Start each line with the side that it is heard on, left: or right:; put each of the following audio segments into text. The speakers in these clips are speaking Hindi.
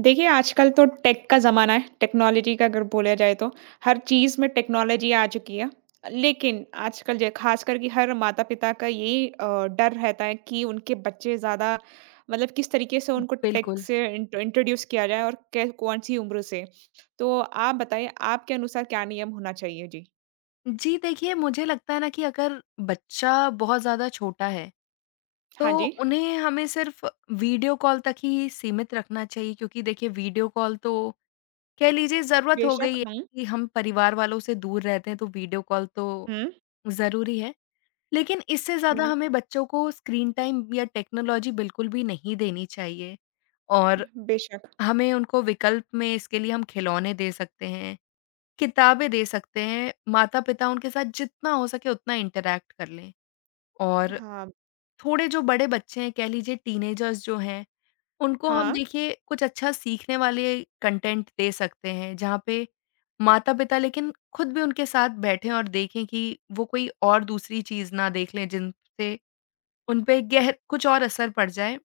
right: देखिए, आजकल तो टेक का ज़माना है, टेक्नोलॉजी का अगर बोला जाए तो, हर चीज़ में टेक्नोलॉजी आ चुकी है। लेकिन आजकल ज ख़ासकर कि हर माता-पिता का यही डर रहता है कि उनके बच्चे ज़्यादा मतलब किस तरीके से उनको टेक
left: बिल्कुल।
right: से इंट्रोड्यूस किया जाए और कै कौन-सी उम्र से। तो आप बताइए, आपके अनुसार क्या नियम होना चाहिए? जी।
left: जी, देखिए मुझे लगता है ना कि अगर बच्चा बहुत ज़्यादा छोटा है,
right: हाँ
left: तो
right: जी,
left: उन्हें हमें सिर्फ़ वीडियो कॉल तक ही सीमित रखना चाहिए, क्योंकि देखिए वीडियो कॉल तो कह लीजिए ज़रूरत हो
right: बेशक।
left: गई है
right: हुँ,
left: कि हम परिवार वालों से दूर रहते हैं, तो वीडियो कॉल तो
right: हुँ,
left: ज़रूरी है। लेकिन इससे ज़्यादा
right: हुँ,
left: हुँ। हमें बच्चों को स्क्रीन टाइम या टेक्नोलॉजी बिल्कुल भी नहीं देनी चाहिए, और
right: बेशक।
left: हमें उनको विकल्प में इसके लिए हम खिलौने दे सकते हैं, किताबें दे सकते हैं, माता-पिता उनके साथ जितना हो सके उतना इंटरैक्ट कर लें। और
right: हाँ,
left: थोड़े जो बड़े बच्चे हैं, कह लीजिए टीनेजर्स जो हैं, उनको हम
right: हाँ।
left: देखिए कुछ अच्छा सीखने वाले कंटेंट दे सकते हैं, जहाँ पे माता-पिता लेकिन खुद भी उनके साथ बैठें और देखें कि वो कोई और दूसरी चीज़ ना देख लें, जिनसे उन पे गहर कुछ और असर पड़ जाए।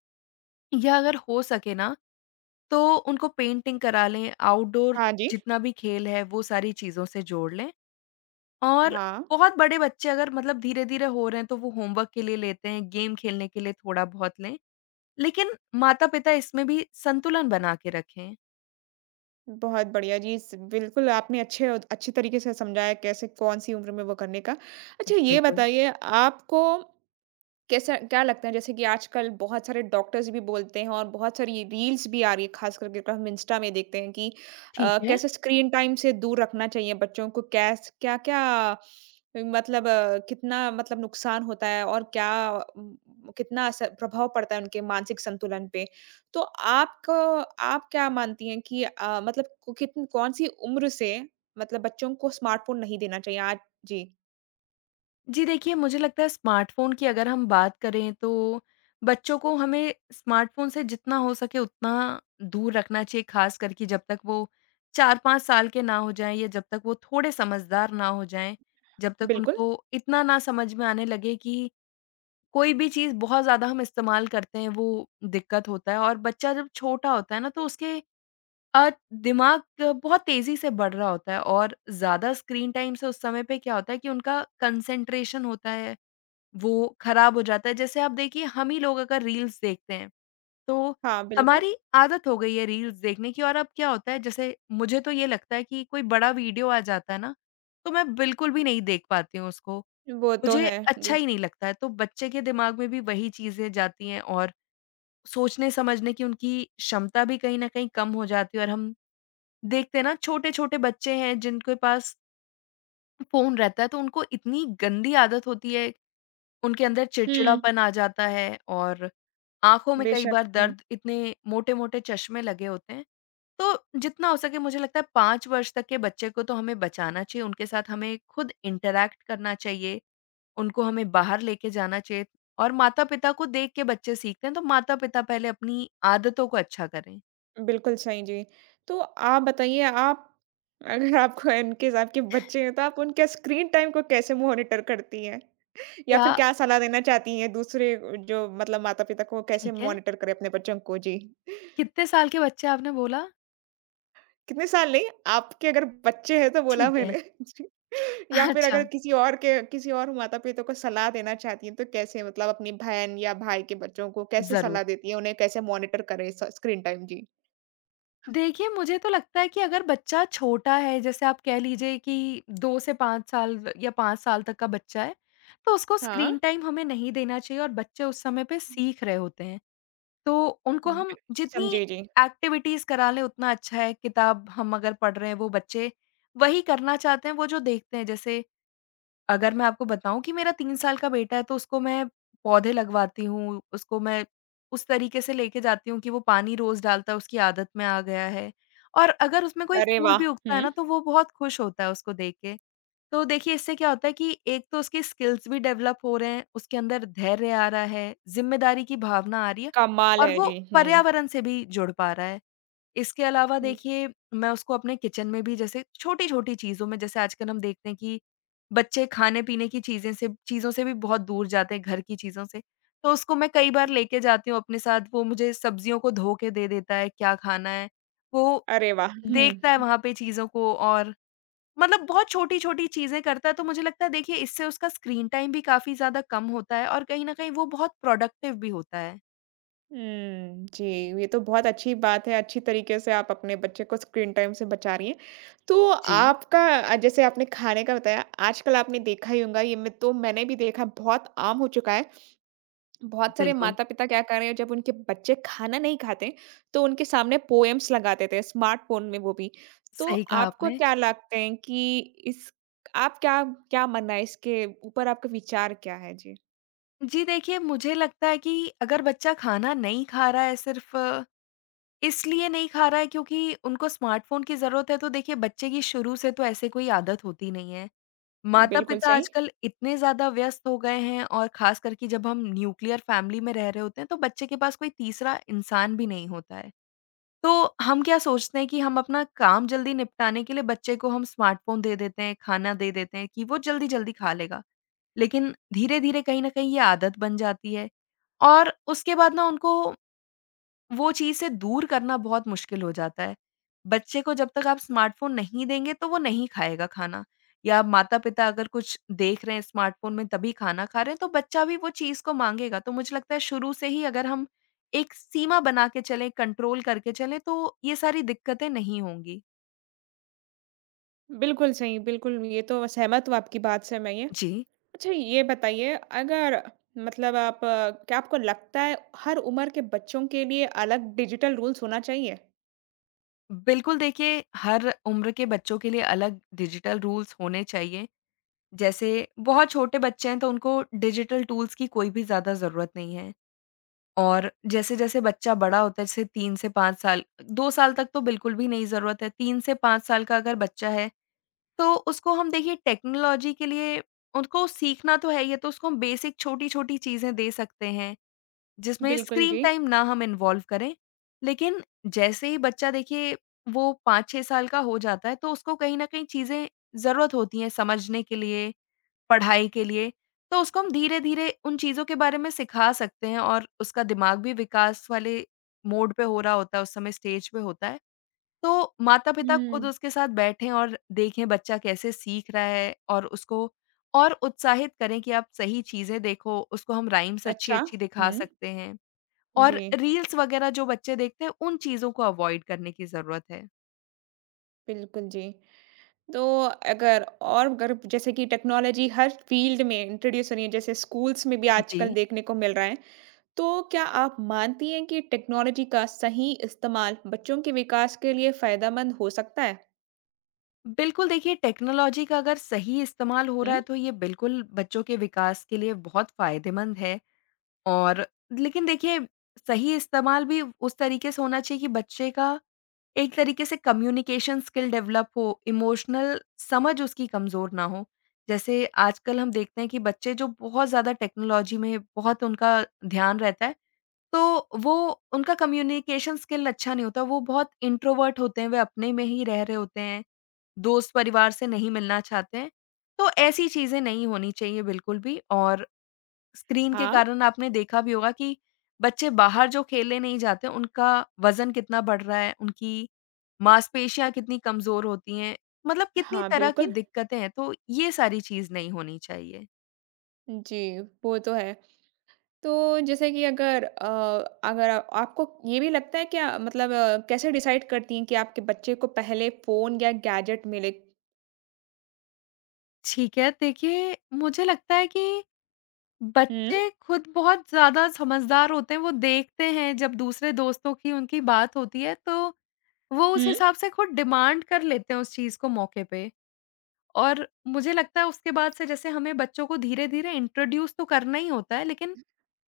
left: या अगर हो सके ना, तो उनको पेंटिंग करा लें, आउटडोर
right: हाँ जी,
left: जितना भी खेल है, वो सारी चीज़ों से जोड़ लें। और
right: हाँ।
left: बहुत बड़े बच्चे अगर मतलब धीरे-धीरे हो रहे हैं, तो वो होमवर्क के लिए लेते हैं, गेम खेलने के लिए थोड़ा बहुत लें, लेकिन माता-पिता इसमें भी संतुलन बना के रखें।
right: बहुत बढ़िया जी, स बिल्कुल आपने अच्छे अच्छे तरीके से समझाया कैसे कौन-सी उम्र में वो करने का। अच्छा ये
left: बिल्कुल।
right: बताइए आपको कैसा क्या लगता है जैसे कि आजकल बहुत सारे डॉक्टर्स भी बोलते हैं और बहुत सारी रील्स भी आ रही है खास करके अगर हम इंस्टा में देखते हैं कि
left: ठीक है।
right: कैसे स्क्रीन टाइम से दूर रखना चाहिए बच्चों को कैस क्या क्या मतलब कितना मतलब नुकसान होता है और क्या म, कितना असर प्रभाव पड़ता है उनके मानसिक संतुलन पे। तो आपको आप क्या मानती हैं कि मतलब कितन कौन सी उम्र से मतलब बच्चों को स्मार्टफोन नहीं देना चाहिए आज। जी।
left: जी देखिए, मुझे लगता है स्मार्टफ़ोन की अगर हम बात करें, तो बच्चों को हमें स्मार्टफ़ोन से जितना हो सके उतना दूर रखना चाहिए, ख़ास करके जब तक वो 4-5 साल के ना हो जाएँ, या जब तक वो थोड़े समझदार ना हो जाएँ, जब तक
right: बिल्कुल।
left: उनको इतना ना समझ में आने लगे कि कोई भी चीज़ बहुत ज़्यादा हम इस्तेमाल करते हैं, वो दिक्कत होता है। और बच्चा जब छोटा होता है ना, तो उसके अ, दिमाग बहुत तेज़ी से बढ़ रहा होता है, और ज़्यादा स्क्रीन टाइम से उस समय पे क्या होता है कि उनका कंसंट्रेशन होता है, वो खराब हो जाता है। जैसे आप देखिए हम ही लोग अगर रील्स देखते हैं, तो
right: हाँ, बिल्कुल,
left: हमारी आदत हो गई है रील्स देखने की। और अब क्या होता है, जैसे मुझे तो ये लगता है कि कोई बड़ा वीडियो आ जाता है ना, तो मैं बिल्कुल भी नहीं देख पाती हूँ उसको।
right: वो तो
left: मुझे
right: है।
left: अच्छा
right: जी।
left: ही नहीं लगता है, तो बच्चे के दिमाग में भी वही चीज़ें जाती हैं। और सोचने-समझने की उनकी क्षमता भी कहीं न कहीं कम हो जाती है, और हम देखते हैं ना, छोटे-छोटे बच्चे हैं जिनके पास फ़ोन रहता है, तो उनको इतनी गंदी आदत होती है, उनके अंदर
right: हुँ,
left: चिड़चिड़ापन आ जाता है, और आँखों में कई
right: बेशक।
left: बार
right: हुँ,
left: दर्द, इतने मोटे-मोटे चश्मे लगे होते हैं। तो जितना हो सके मुझे लगता है 5 वर्ष तक के बच्चे को तो हमें बचाना चाहिए, उनके साथ हमें खुद इंटरैक्ट करना चाहिए, उनको हमें बाहर लेके जाना चाहिए, और माता-पिता को देख के बच्चे सीखते हैं, तो माता-पिता पहले अपनी आदतों को अच्छा करें।
right: बिल्कुल सही जी। तो आप बताइए आप अगर आपको इन केस आपके बच्चे हैं तो आप उनके स्क्रीन टाइम को कैसे मॉनिटर करती हैं? या
left: क्या
right: फिर क्या सलाह देना चाहती हैं दूसरे जो मतलब माता-पिता को कैसे
left: ठीक है,
right: मॉनिटर करें अपने बच्चों को? जी।
left: कितने साल के बच्चे आपने बोला?
right: कितने साल नहीं, आपके अगर बच्चे हैं तो बोला
left: ठीक है,
right: मैंने जी। या फिर अगर
left: अच्छा,
right: किसी और के किसी और माता-पिता को सलाह देना चाहती हैं, तो कैसे मतलब अपनी बहन या भाई के बच्चों को कैसे
left: ज़रूर।
right: सलाह देती हैं? उन्हें कैसे मॉनिटर करें स स्क्रीन टाइम? जी।
left: देखिए, मुझे तो लगता है कि अगर बच्चा छोटा है, जैसे आप कह लीजिए कि 2 से 5 साल, या 5 साल तक का बच्चा है, तो उसको
right: हाँ।
left: स्क्रीन टाइम हमें नहीं देना चाहिए, और बच्चे उस समय पे सीख रहे होते हैं। तो उनको
right: हुँ।
left: हम जितनी
right: समझी जी।
left: एक्टिविटीज़ करा लें, उतना अच्छा है। किताब हम अगर पढ़ रहे हैं, वो बच्चे वही करना चाहते हैं, वो जो देखते हैं। जैसे अगर मैं आपको बताऊँ कि मेरा 3 साल का बेटा है, तो उसको मैं पौधे लगवाती हूँ, उसको मैं उस तरीके से लेके जाती हूँ कि वो पानी रोज़ डालता है, उसकी आदत में आ गया है। और अगर उसमें कोई
right: अरे
left: फूल
right: वाह!
left: भी उगता है
right: हुँ,
left: ना, तो वो बहुत खुश होता है उसको देख के। तो देखिए इससे क्या होता है कि एक तो उसकी स्किल्स भी डेवलप हो रहे हैं, उसके अंदर धैर्य आ रहा है, ज़िम्मेदारी की भावना आ रही है,
right: कमाल है
left: और वो
right: जी। हुँ,
left: पर्यावरण से भी जुड़ पा रहा है। इसके अलावा
right: हुँ।
left: देखिए मैं उसको अपने किचन में भी, जैसे छोटी-छोटी चीज़ों में, जैसे आजकल हम देखते हैं कि बच्चे खाने-पीने की चीज़ें से चीज़ों से भी बहुत दूर जाते हैं, घर की चीज़ों से। तो उसको मैं कई बार लेके जाती हूँ अपने साथ, वो मुझे सब्जियों को धो के दे देता है, क्या खाना है। वो
right: अरे वाह! हुँ।
left: देखता है वहाँ पे चीज़ों को, और मतलब बहुत छोटी-छोटी चीज़ें करता है, तो मुझे लगता है देखिए इससे उसका स्क्रीन टाइम भी काफ़ी ज़्यादा कम होता है, और कहीं न कहीं वो बहुत प्रोडक्टिव भी होता है।
right: हुँ, जी, ये तो बहुत अच्छी बात है, अच्छी तरीके से आप अपने बच्चे को स्क्रीन टाइम से बचा रही हैं। तो
left: जी,
right: आपका जैसे आपने खाने का बताया, आजकल आपने देखा ही होगा, ये मैं तो मैंने भी देखा बहुत आम हो चुका है। बहुत सारे
left: बिल्कुल,
right: माता-पिता क्या कर रहे हैं, जब उनके बच्चे खाना नहीं खाते, तो उनके सामने पोएम्स लगा देते हैं, स्मार्टफ़ोन में वो भी। तो
left: सही कहा
right: आपको
left: आपने।
right: क्या लगते हैं कि इस आप क्या क्या मानना है इसके ऊपर आपका विचार क्या है? जी,
left: जी देखिए, मुझे लगता है कि अगर बच्चा खाना नहीं खा रहा है, सिर्फ़ इसलिए नहीं खा रहा है क्योंकि उनको स्मार्टफ़ोन की ज़रूरत है, तो देखिए बच्चे की शुरू से तो ऐसे कोई आदत होती नहीं है।
right: बिल्कुल
left: माता-पिता
right: सही।
left: आजकल इतने ज़्यादा व्यस्त हो गए हैं, और ख़ास करके जब हम न्यूक्लियर फ़ैमिली में रह रहे होते हैं, तो बच्चे के पास कोई तीसरा इंसान भी नहीं होता है। तो हम क्या सोचते हैं कि हम अपना काम जल्दी निपटाने के लिए बच्चे को हम स्मार्टफ़ोन दे देते हैं, खाना दे देते हैं कि वो जल्दी-जल्दी खा लेगा। लेकिन धीरे-धीरे कहीं न कहीं ये आदत बन जाती है, और उसके बाद ना उनको वो चीज़ से दूर करना बहुत मुश्किल हो जाता है। बच्चे को जब तक आप स्मार्टफ़ोन नहीं देंगे, तो वो नहीं खाएगा खाना। या माता-पिता अगर कुछ देख रहे हैं स्मार्टफ़ोन में, तभी खाना खा रहे हैं, तो बच्चा भी वो चीज़ को माँगेगा। तो मुझे लगता है शुरू से ही अगर हम एक सीमा बना के चलें, कंट्रोल करके चलें, तो ये सारी दिक्कतें नहीं होंगी।
right: बिल्कुल सही, बिल्कुल, ये तो सहमत हूँ आपकी बात से मैं ये।
left: जी,
right: अच्छा ये बताइए अगर मतलब आप क्या आपको लगता है हर उम्र के बच्चों के लिए अलग डिजिटल रूल्स होना चाहिए?
left: बिल्कुल देखिए हर उम्र के बच्चों के लिए अलग डिजिटल रूल्स होने चाहिए। जैसे बहुत छोटे बच्चे हैं, तो उनको डिजिटल टूल्स की कोई भी ज़्यादा ज़रूरत नहीं है, और जैसे-जैसे बच्चा बड़ा होता है, जैसे 3 से 5 साल, 2 साल तक तो बिल्कुल भी नहीं ज़रूरत है, 3 से 5 साल का अगर बच्चा है, तो उसको हम देखिए टेक्नोलॉजी के लिए उसको सीखना तो है ही है, तो उसको हम बेसिक छोटी-छोटी चीज़ें दे सकते हैं, जिसमें
right: बिल्कुल
left: स्क्रीन
right: जी।
left: टाइम ना हम इन्वॉल्व करें। लेकिन जैसे ही बच्चा देखिए वो 5-6 साल का हो जाता है, तो उसको कहीं न कहीं चीज़ें ज़रूरत होती हैं समझने के लिए, पढ़ाई के लिए, तो उसको हम धीरे-धीरे उन चीज़ों के बारे में सिखा सकते हैं। और उसका दिमाग भी विकास वाले मोड पे हो रहा होता है, उस समय स्टेज पे होता है। तो माता-पिता खुद
right: हुँ,
left: उसके साथ बैठें और देखें बच्चा कैसे सीख रहा है, और उसको और उत्साहित करें कि आप सही चीज़ें देखो, उसको हम राइम्स
right: अच्छा।
left: अच्छी-अच्छी दिखा
right: हुँ,
left: सकते हैं, और
right: जी,
left: रील्स वगैरह जो बच्चे देखते हैं, उन चीज़ों को अवॉइड करने की ज़रूरत है।
right: बिल्कुल जी। तो अगर और अगर जैसे कि टेक्नोलॉजी हर फ़ील्ड में इंट्रोड्यूस हो रही है, जैसे स्कूल्स में भी
left: जी।
right: आजकल देखने को मिल रहा है, तो क्या आप मानती हैं कि टेक्नोलॉजी का सही इस्तेमाल बच्चों के विकास के लिए फ़ायदेमंद हो सकता है?
left: बिल्कुल देखिए टेक्नोलॉजी का अगर सही इस्तेमाल हो
right: हुँ।
left: रहा है, तो ये बिल्कुल बच्चों के विकास के लिए बहुत फ़ायदेमंद है, और लेकिन देखिए सही इस्तेमाल भी उस तरीके से होना चाहिए कि बच्चे का एक तरीके से कम्युनिकेशन स्किल डेवलप हो, इमोशनल समझ उसकी कमज़ोर ना हो। जैसे आजकल हम देखते हैं कि बच्चे जो बहुत ज़्यादा टेक्नोलॉजी में, बहुत उनका ध्यान रहता है, तो वो उनका कम्युनिकेशन स्किल अच्छा नहीं होता, वो बहुत इंट्रोवर्ट होते हैं, वे अपने में ही रह रहे होते हैं। दोस्त परिवार से नहीं मिलना चाहते हैं, तो ऐसी चीज़ें नहीं होनी चाहिए बिल्कुल भी। और स्क्रीन के
right: हाँ,
left: कारण आपने देखा भी होगा कि बच्चे बाहर जो खेलने नहीं जाते, उनका वज़न कितना बढ़ रहा है, उनकी मांसपेशियाँ कितनी कमज़ोर होती हैं, मतलब कितनी
right: हाँ,
left: तरह की
right: बिल्कुल।
left: दिक्कतें हैं, तो ये सारी चीज़ नहीं होनी चाहिए।
right: जी, वो तो है। तो जैसे कि अगर आपको ये भी लगता है क्या मतलब कैसे डिसाइड करती हैं कि आपके बच्चे को पहले फ़ोन या गैजेट मिले?
left: ठीक है, देखिए मुझे लगता है कि
right: हुँ,
left: बच्चे खुद बहुत ज़्यादा समझदार होते हैं, वो देखते हैं जब दूसरे दोस्तों की उनकी बात होती है, तो वो उस
right: हुँ,
left: हिसाब से खुद डिमांड कर लेते हैं उस चीज़ को मौके पे। और मुझे लगता है उसके बाद से जैसे हमें बच्चों को धीरे-धीरे इंट्रोड्यूस तो करना ही होता है, लेकिन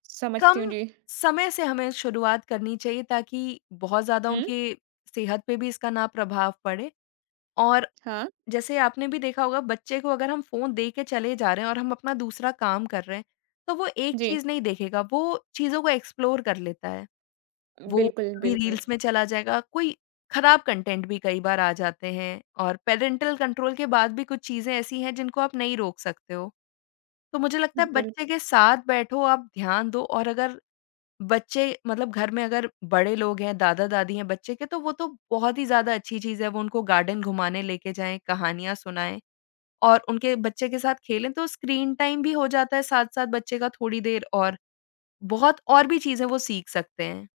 right: समझती
left: कम
right: हूँ, जी।
left: समय से हमें शुरुआत करनी चाहिए, ताकि बहुत ज़्यादा
right: हुँ,
left: उनकी सेहत पे भी इसका ना प्रभाव पड़े। और
right: हाँ,
left: जैसे आपने भी देखा होगा बच्चे को अगर हम फ़ोन दे के चले जा रहे हैं, और हम अपना दूसरा काम कर रहे हैं, तो वो एक
right: जी।
left: चीज़ नहीं देखेगा, वो चीज़ों को एक्सप्लोर कर लेता है। वो
right: बिल्कुल,
left: कभी
right: बिल्कुल,
left: रील्स में चला जाएगा, कोई खराब कंटेंट भी कई बार आ जाते हैं, और पैरेंटल कंट्रोल के बाद भी कुछ चीज़ें ऐसी हैं जिनको आप नहीं रोक सकते हो। तो मुझे लगता है
right: बिल
left: बच्चे के साथ बैठो, आप ध्यान दो, और अगर बच्चे मतलब घर में अगर बड़े लोग हैं, दादा-दादी हैं बच्चे के, तो वो तो बहुत ही ज़्यादा अच्छी चीज़ है, वो उनको गार्डन घुमाने लेके जाएँ, कहानियाँ सुनाएँ, और उनके बच्चे के साथ खेलें, तो स्क्रीन टाइम भी हो जाता है साथ-साथ बच्चे का थोड़ी देर, और बहुत और भी चीज़ें वो सीख सकते हैं।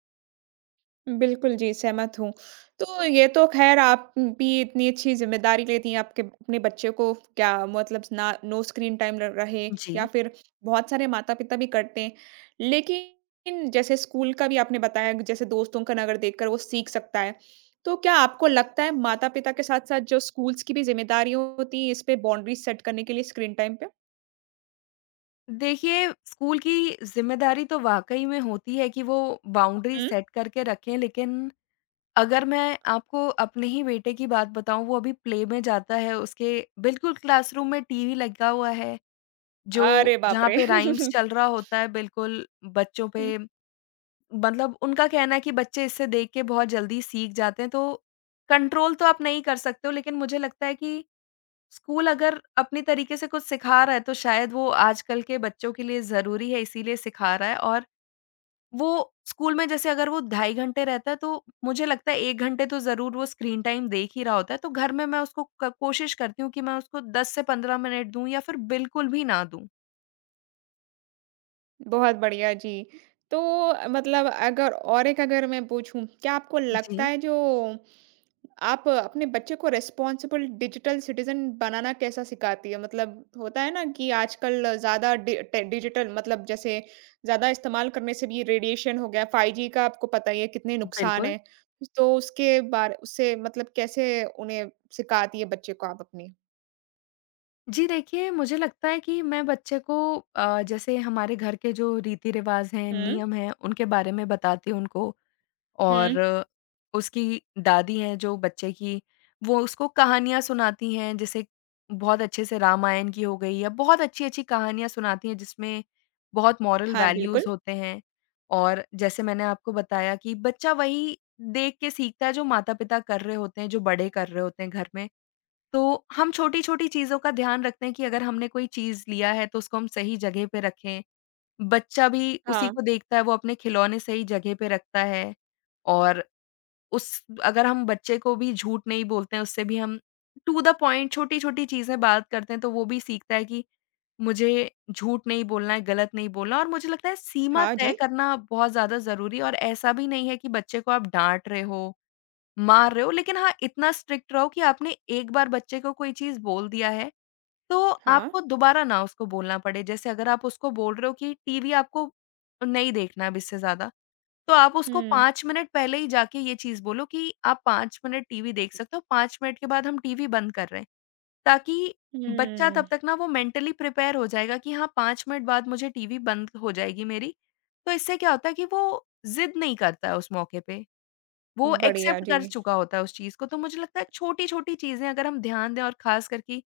right: बिल्कुल जी, सहमत हूँ। तो ये तो ख़ैर आप भी इतनी अच्छी ज़िम्मेदारी लेती हैं आपके अपने बच्चे को क्या मतलब ना नो स्क्रीन टाइम र रहे
left: जी।
right: या फिर बहुत सारे माता-पिता भी करते हैं। लेकिन जैसे स्कूल का भी आपने बताया कि जैसे दोस्तों का नगर देखकर वो सीख सकता है। तो क्या आपको लगता है माता-पिता के साथ-साथ जो स्कूल्स की भी ज़िम्मेदारियाँ होती हैं इस पे बाउंड्रीज़ सेट करने के लिए स्क्रीन टाइम पे?
left: देखिए, स्कूल की ज़िम्मेदारी तो वाक़ई में होती है कि वो बाउंड्री
right: हुँ।
left: सेट करके रखें, लेकिन अगर मैं आपको अपने ही बेटे की बात बताऊँ, वो अभी प्ले में जाता है, उसके बिल्कुल क्लासरूम में टीवी लगा हुआ है, जो
right: अरे बाप
left: जहाँ
right: रे!
left: पे राइम्स चल रहा होता है, बिल्कुल बच्चों
right: हम्म
left: पे। मतलब उनका कहना है कि बच्चे इससे देख के बहुत जल्दी सीख जाते हैं, तो कंट्रोल तो आप नहीं कर सकते हो, लेकिन मुझे लगता है कि स्कूल अगर अपनी तरीके से कुछ सिखा रहा है तो शायद वो आजकल के बच्चों के लिए ज़रूरी है इसीलिए सिखा रहा है। और वो स्कूल में जैसे अगर वो 2.5 घंटे रहता है तो मुझे लगता है 1 घंटे तो ज़रूर वो स्क्रीन टाइम देख ही रहा होता है। तो घर में मैं उसको क कोशिश करती हूँ कि मैं उसको 10 से 15 मिनट दूँ या फिर बिल्कुल भी ना दूँ।
right: बहुत बढ़िया, जी। तो मतलब अगर और एक अगर मैं पूछूँ, क्या आपको लगता
left: जी,
right: है जो आप अपने बच्चे को रिस्पॉन्सिबल डिजिटल सिटीज़न बनाना कैसा सिखाती है? मतलब होता है ना कि आजकल ज़्यादा डि टे डिजिटल मतलब जैसे ज़्यादा इस्तेमाल करने से भी रेडिएशन हो गया, 5G का आपको पता ही है कितने नुकसान
left: बिल्कुल।
right: हैं। तो उसके बारे उससे मतलब कैसे उन्हें सिखाती है बच्चे को आप अपनी?
left: जी, देखिए, मुझे लगता है कि मैं बच्चे को जैसे हमारे घर के जो रीति-रिवाज़ हैं,
right: हुँ,
left: नियम हैं, उनके बारे में बताती हूँ उनको।
right: हुँ।
left: और उसकी दादी हैं जो बच्चे की, वो उसको कहानियाँ सुनाती हैं, जैसे बहुत अच्छे से रामायण की हो गई या बहुत अच्छी-अच्छी कहानियाँ सुनाती हैं जिसमें बहुत मॉरल
right: हाँ, बिल्कुल।
left: वैल्यूज़ होते हैं। और जैसे मैंने आपको बताया कि बच्चा वही देख के सीखता है जो माता-पिता कर रहे होते हैं, जो बड़े कर रहे होते हैं घर में। तो हम छोटी-छोटी चीज़ों का ध्यान रखते हैं कि अगर हमने कोई चीज़ लिया है तो उसको हम सही जगह पे रखें। बच्चा भी उसी
right: हाँ,
left: को देखता है, वो अपने खिलौने सही जगह पे रखता है और उस अगर हम बच्चे को भी झूठ नहीं बोलते हैं, उससे भी हम टू द पॉइंट छोटी-छोटी चीज़ें बात करते हैं, तो वो भी सीखता है कि मुझे झूठ नहीं बोलना है, गलत नहीं बोलना। और मुझे लगता है सीमा
right: हाँ
left: तय
right: जी,
left: करना बहुत ज़्यादा ज़रूरी है और ऐसा भी नहीं है कि बच्चे को आप डाँट रहे हो, मार रहे हो, लेकिन हाँ, इतना स्ट्रिक्ट रहो कि आपने 1 बार बच्चे को कोई चीज़ बोल दिया है, तो
right: हाँ।
left: आपको दोबारा ना उसको बोलना पड़े। जैसे अगर आप उसको बोल रहे हो कि टीवी आपको नहीं देखना है अब इससे ज़्यादा, तो आप उसको
right: हुँ।
left: 5 मिनट पहले ही जाके ये चीज़ बोलो कि आप 5 मिनट टीवी देख सकते हो, 5 मिनट के बाद हम टीवी बंद कर रहे हैं। ताकि बच्चा तब
right: हुँ,
left: तक ना वो मेंटली प्रिपेयर हो जाएगा कि हाँ, 5 मिनट बाद मुझे टीवी बंद हो जाएगी मेरी। तो इससे क्या होता है कि वो ज़िद नहीं करता है उस मौके पे, वो
right: बढ़िया
left: एक्सेप्ट कर
right: जी।
left: चुका होता है उस चीज़ को। तो मुझे लगता है छोटी-छोटी चीज़ें अगर हम ध्यान दें और ख़ासकर कि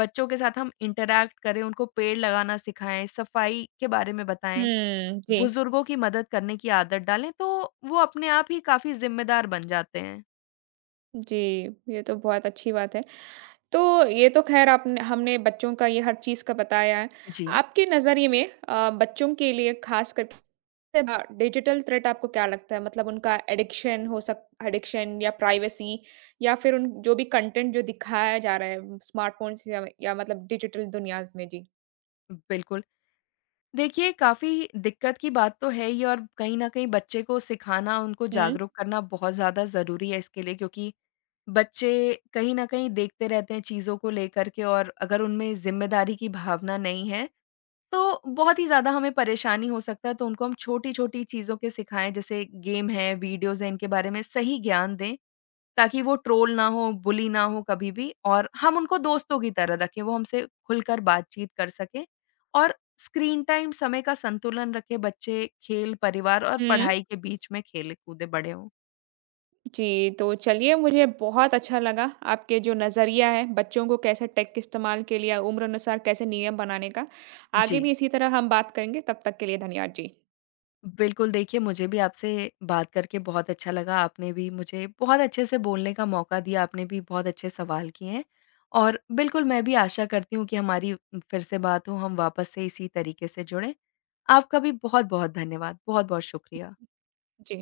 left: बच्चों के साथ हम इंटरैक्ट करें, उनको पेड़ लगाना सिखाएँ, सफाई के बारे में बताएँ।
right: हुँ, जी।
left: बुजुर्गों की मदद करने की आदत डालें तो वो अपने आप ही काफ़ी ज़िम्मेदार बन जाते हैं।
right: जी, ये तो बहुत अच्छी बात है। तो ये तो ख़ैर आपने हमने बच्चों का ये हर चीज़ का बताया है।
left: जी।
right: आपके नज़रिए में बच्चों के लिए ख़ास करके डिजिटल थ्रेट आपको क्या लगता है? मतलब उनका एडिक्शन हो सक एडिक्शन या प्राइवेसी या फिर उन जो भी कंटेंट जो दिखाया जा रहा है स्मार्टफ़ोन्स या मतलब डिजिटल दुनिया में? जी।
left: बिल्कुल। देखिए, काफ़ी दिक्कत की बात तो है ही और कहीं न कहीं बच्चे को सिखाना, उनको
right: हुँ,
left: जागरूक करना बहुत ज़्यादा ज़रूरी है इसके लिए क्योंकि बच्चे कहीं न कहीं देखते रहते हैं चीज़ों को लेकर के और अगर उनमें ज़िम्मेदारी की भावना नहीं है, तो बहुत ही ज़्यादा हमें परेशानी हो सकता है। तो उनको हम छोटी-छोटी चीज़ों के सिखाएँ जैसे गेम है, वीडियोज़ हैं, इनके बारे में सही ज्ञान दें ताकि वो ट्रोल ना हो, बुली ना हो कभी भी और हम उनको दोस्तों की तरह रखें, वो हमसे खुलकर बातचीत कर सकें और स्क्रीन टाइम समय का संतुलन रखें, बच्चे खेल, परिवार और
right: हुँ।
left: पढ़ाई के बीच में खेले-कूदे बड़े हों।
right: जी, तो चलिए मुझे बहुत अच्छा लगा आपके जो नज़रिया है बच्चों को कैसे टेक के इस्तेमाल के लिए उम्र अनुसार कैसे नियम बनाने का। आगे
left: जी।
right: भी इसी तरह हम बात करेंगे, तब तक के लिए धन्यवाद जी।
left: बिल्कुल, देखिए, मुझे भी आपसे बात करके बहुत अच्छा लगा, आपने भी मुझे बहुत अच्छे से बोलने का मौका दिया, आपने भी बहुत अच्छे सवाल किए हैं और बिल्कुल मैं भी आशा करती हूँ कि हमारी फिर से बात हो, हम वापस से इसी तरीके से जुड़ें। आपका भी बहुत-बहुत धन्यवाद, बहुत-बहुत शुक्रिया।
right: जी।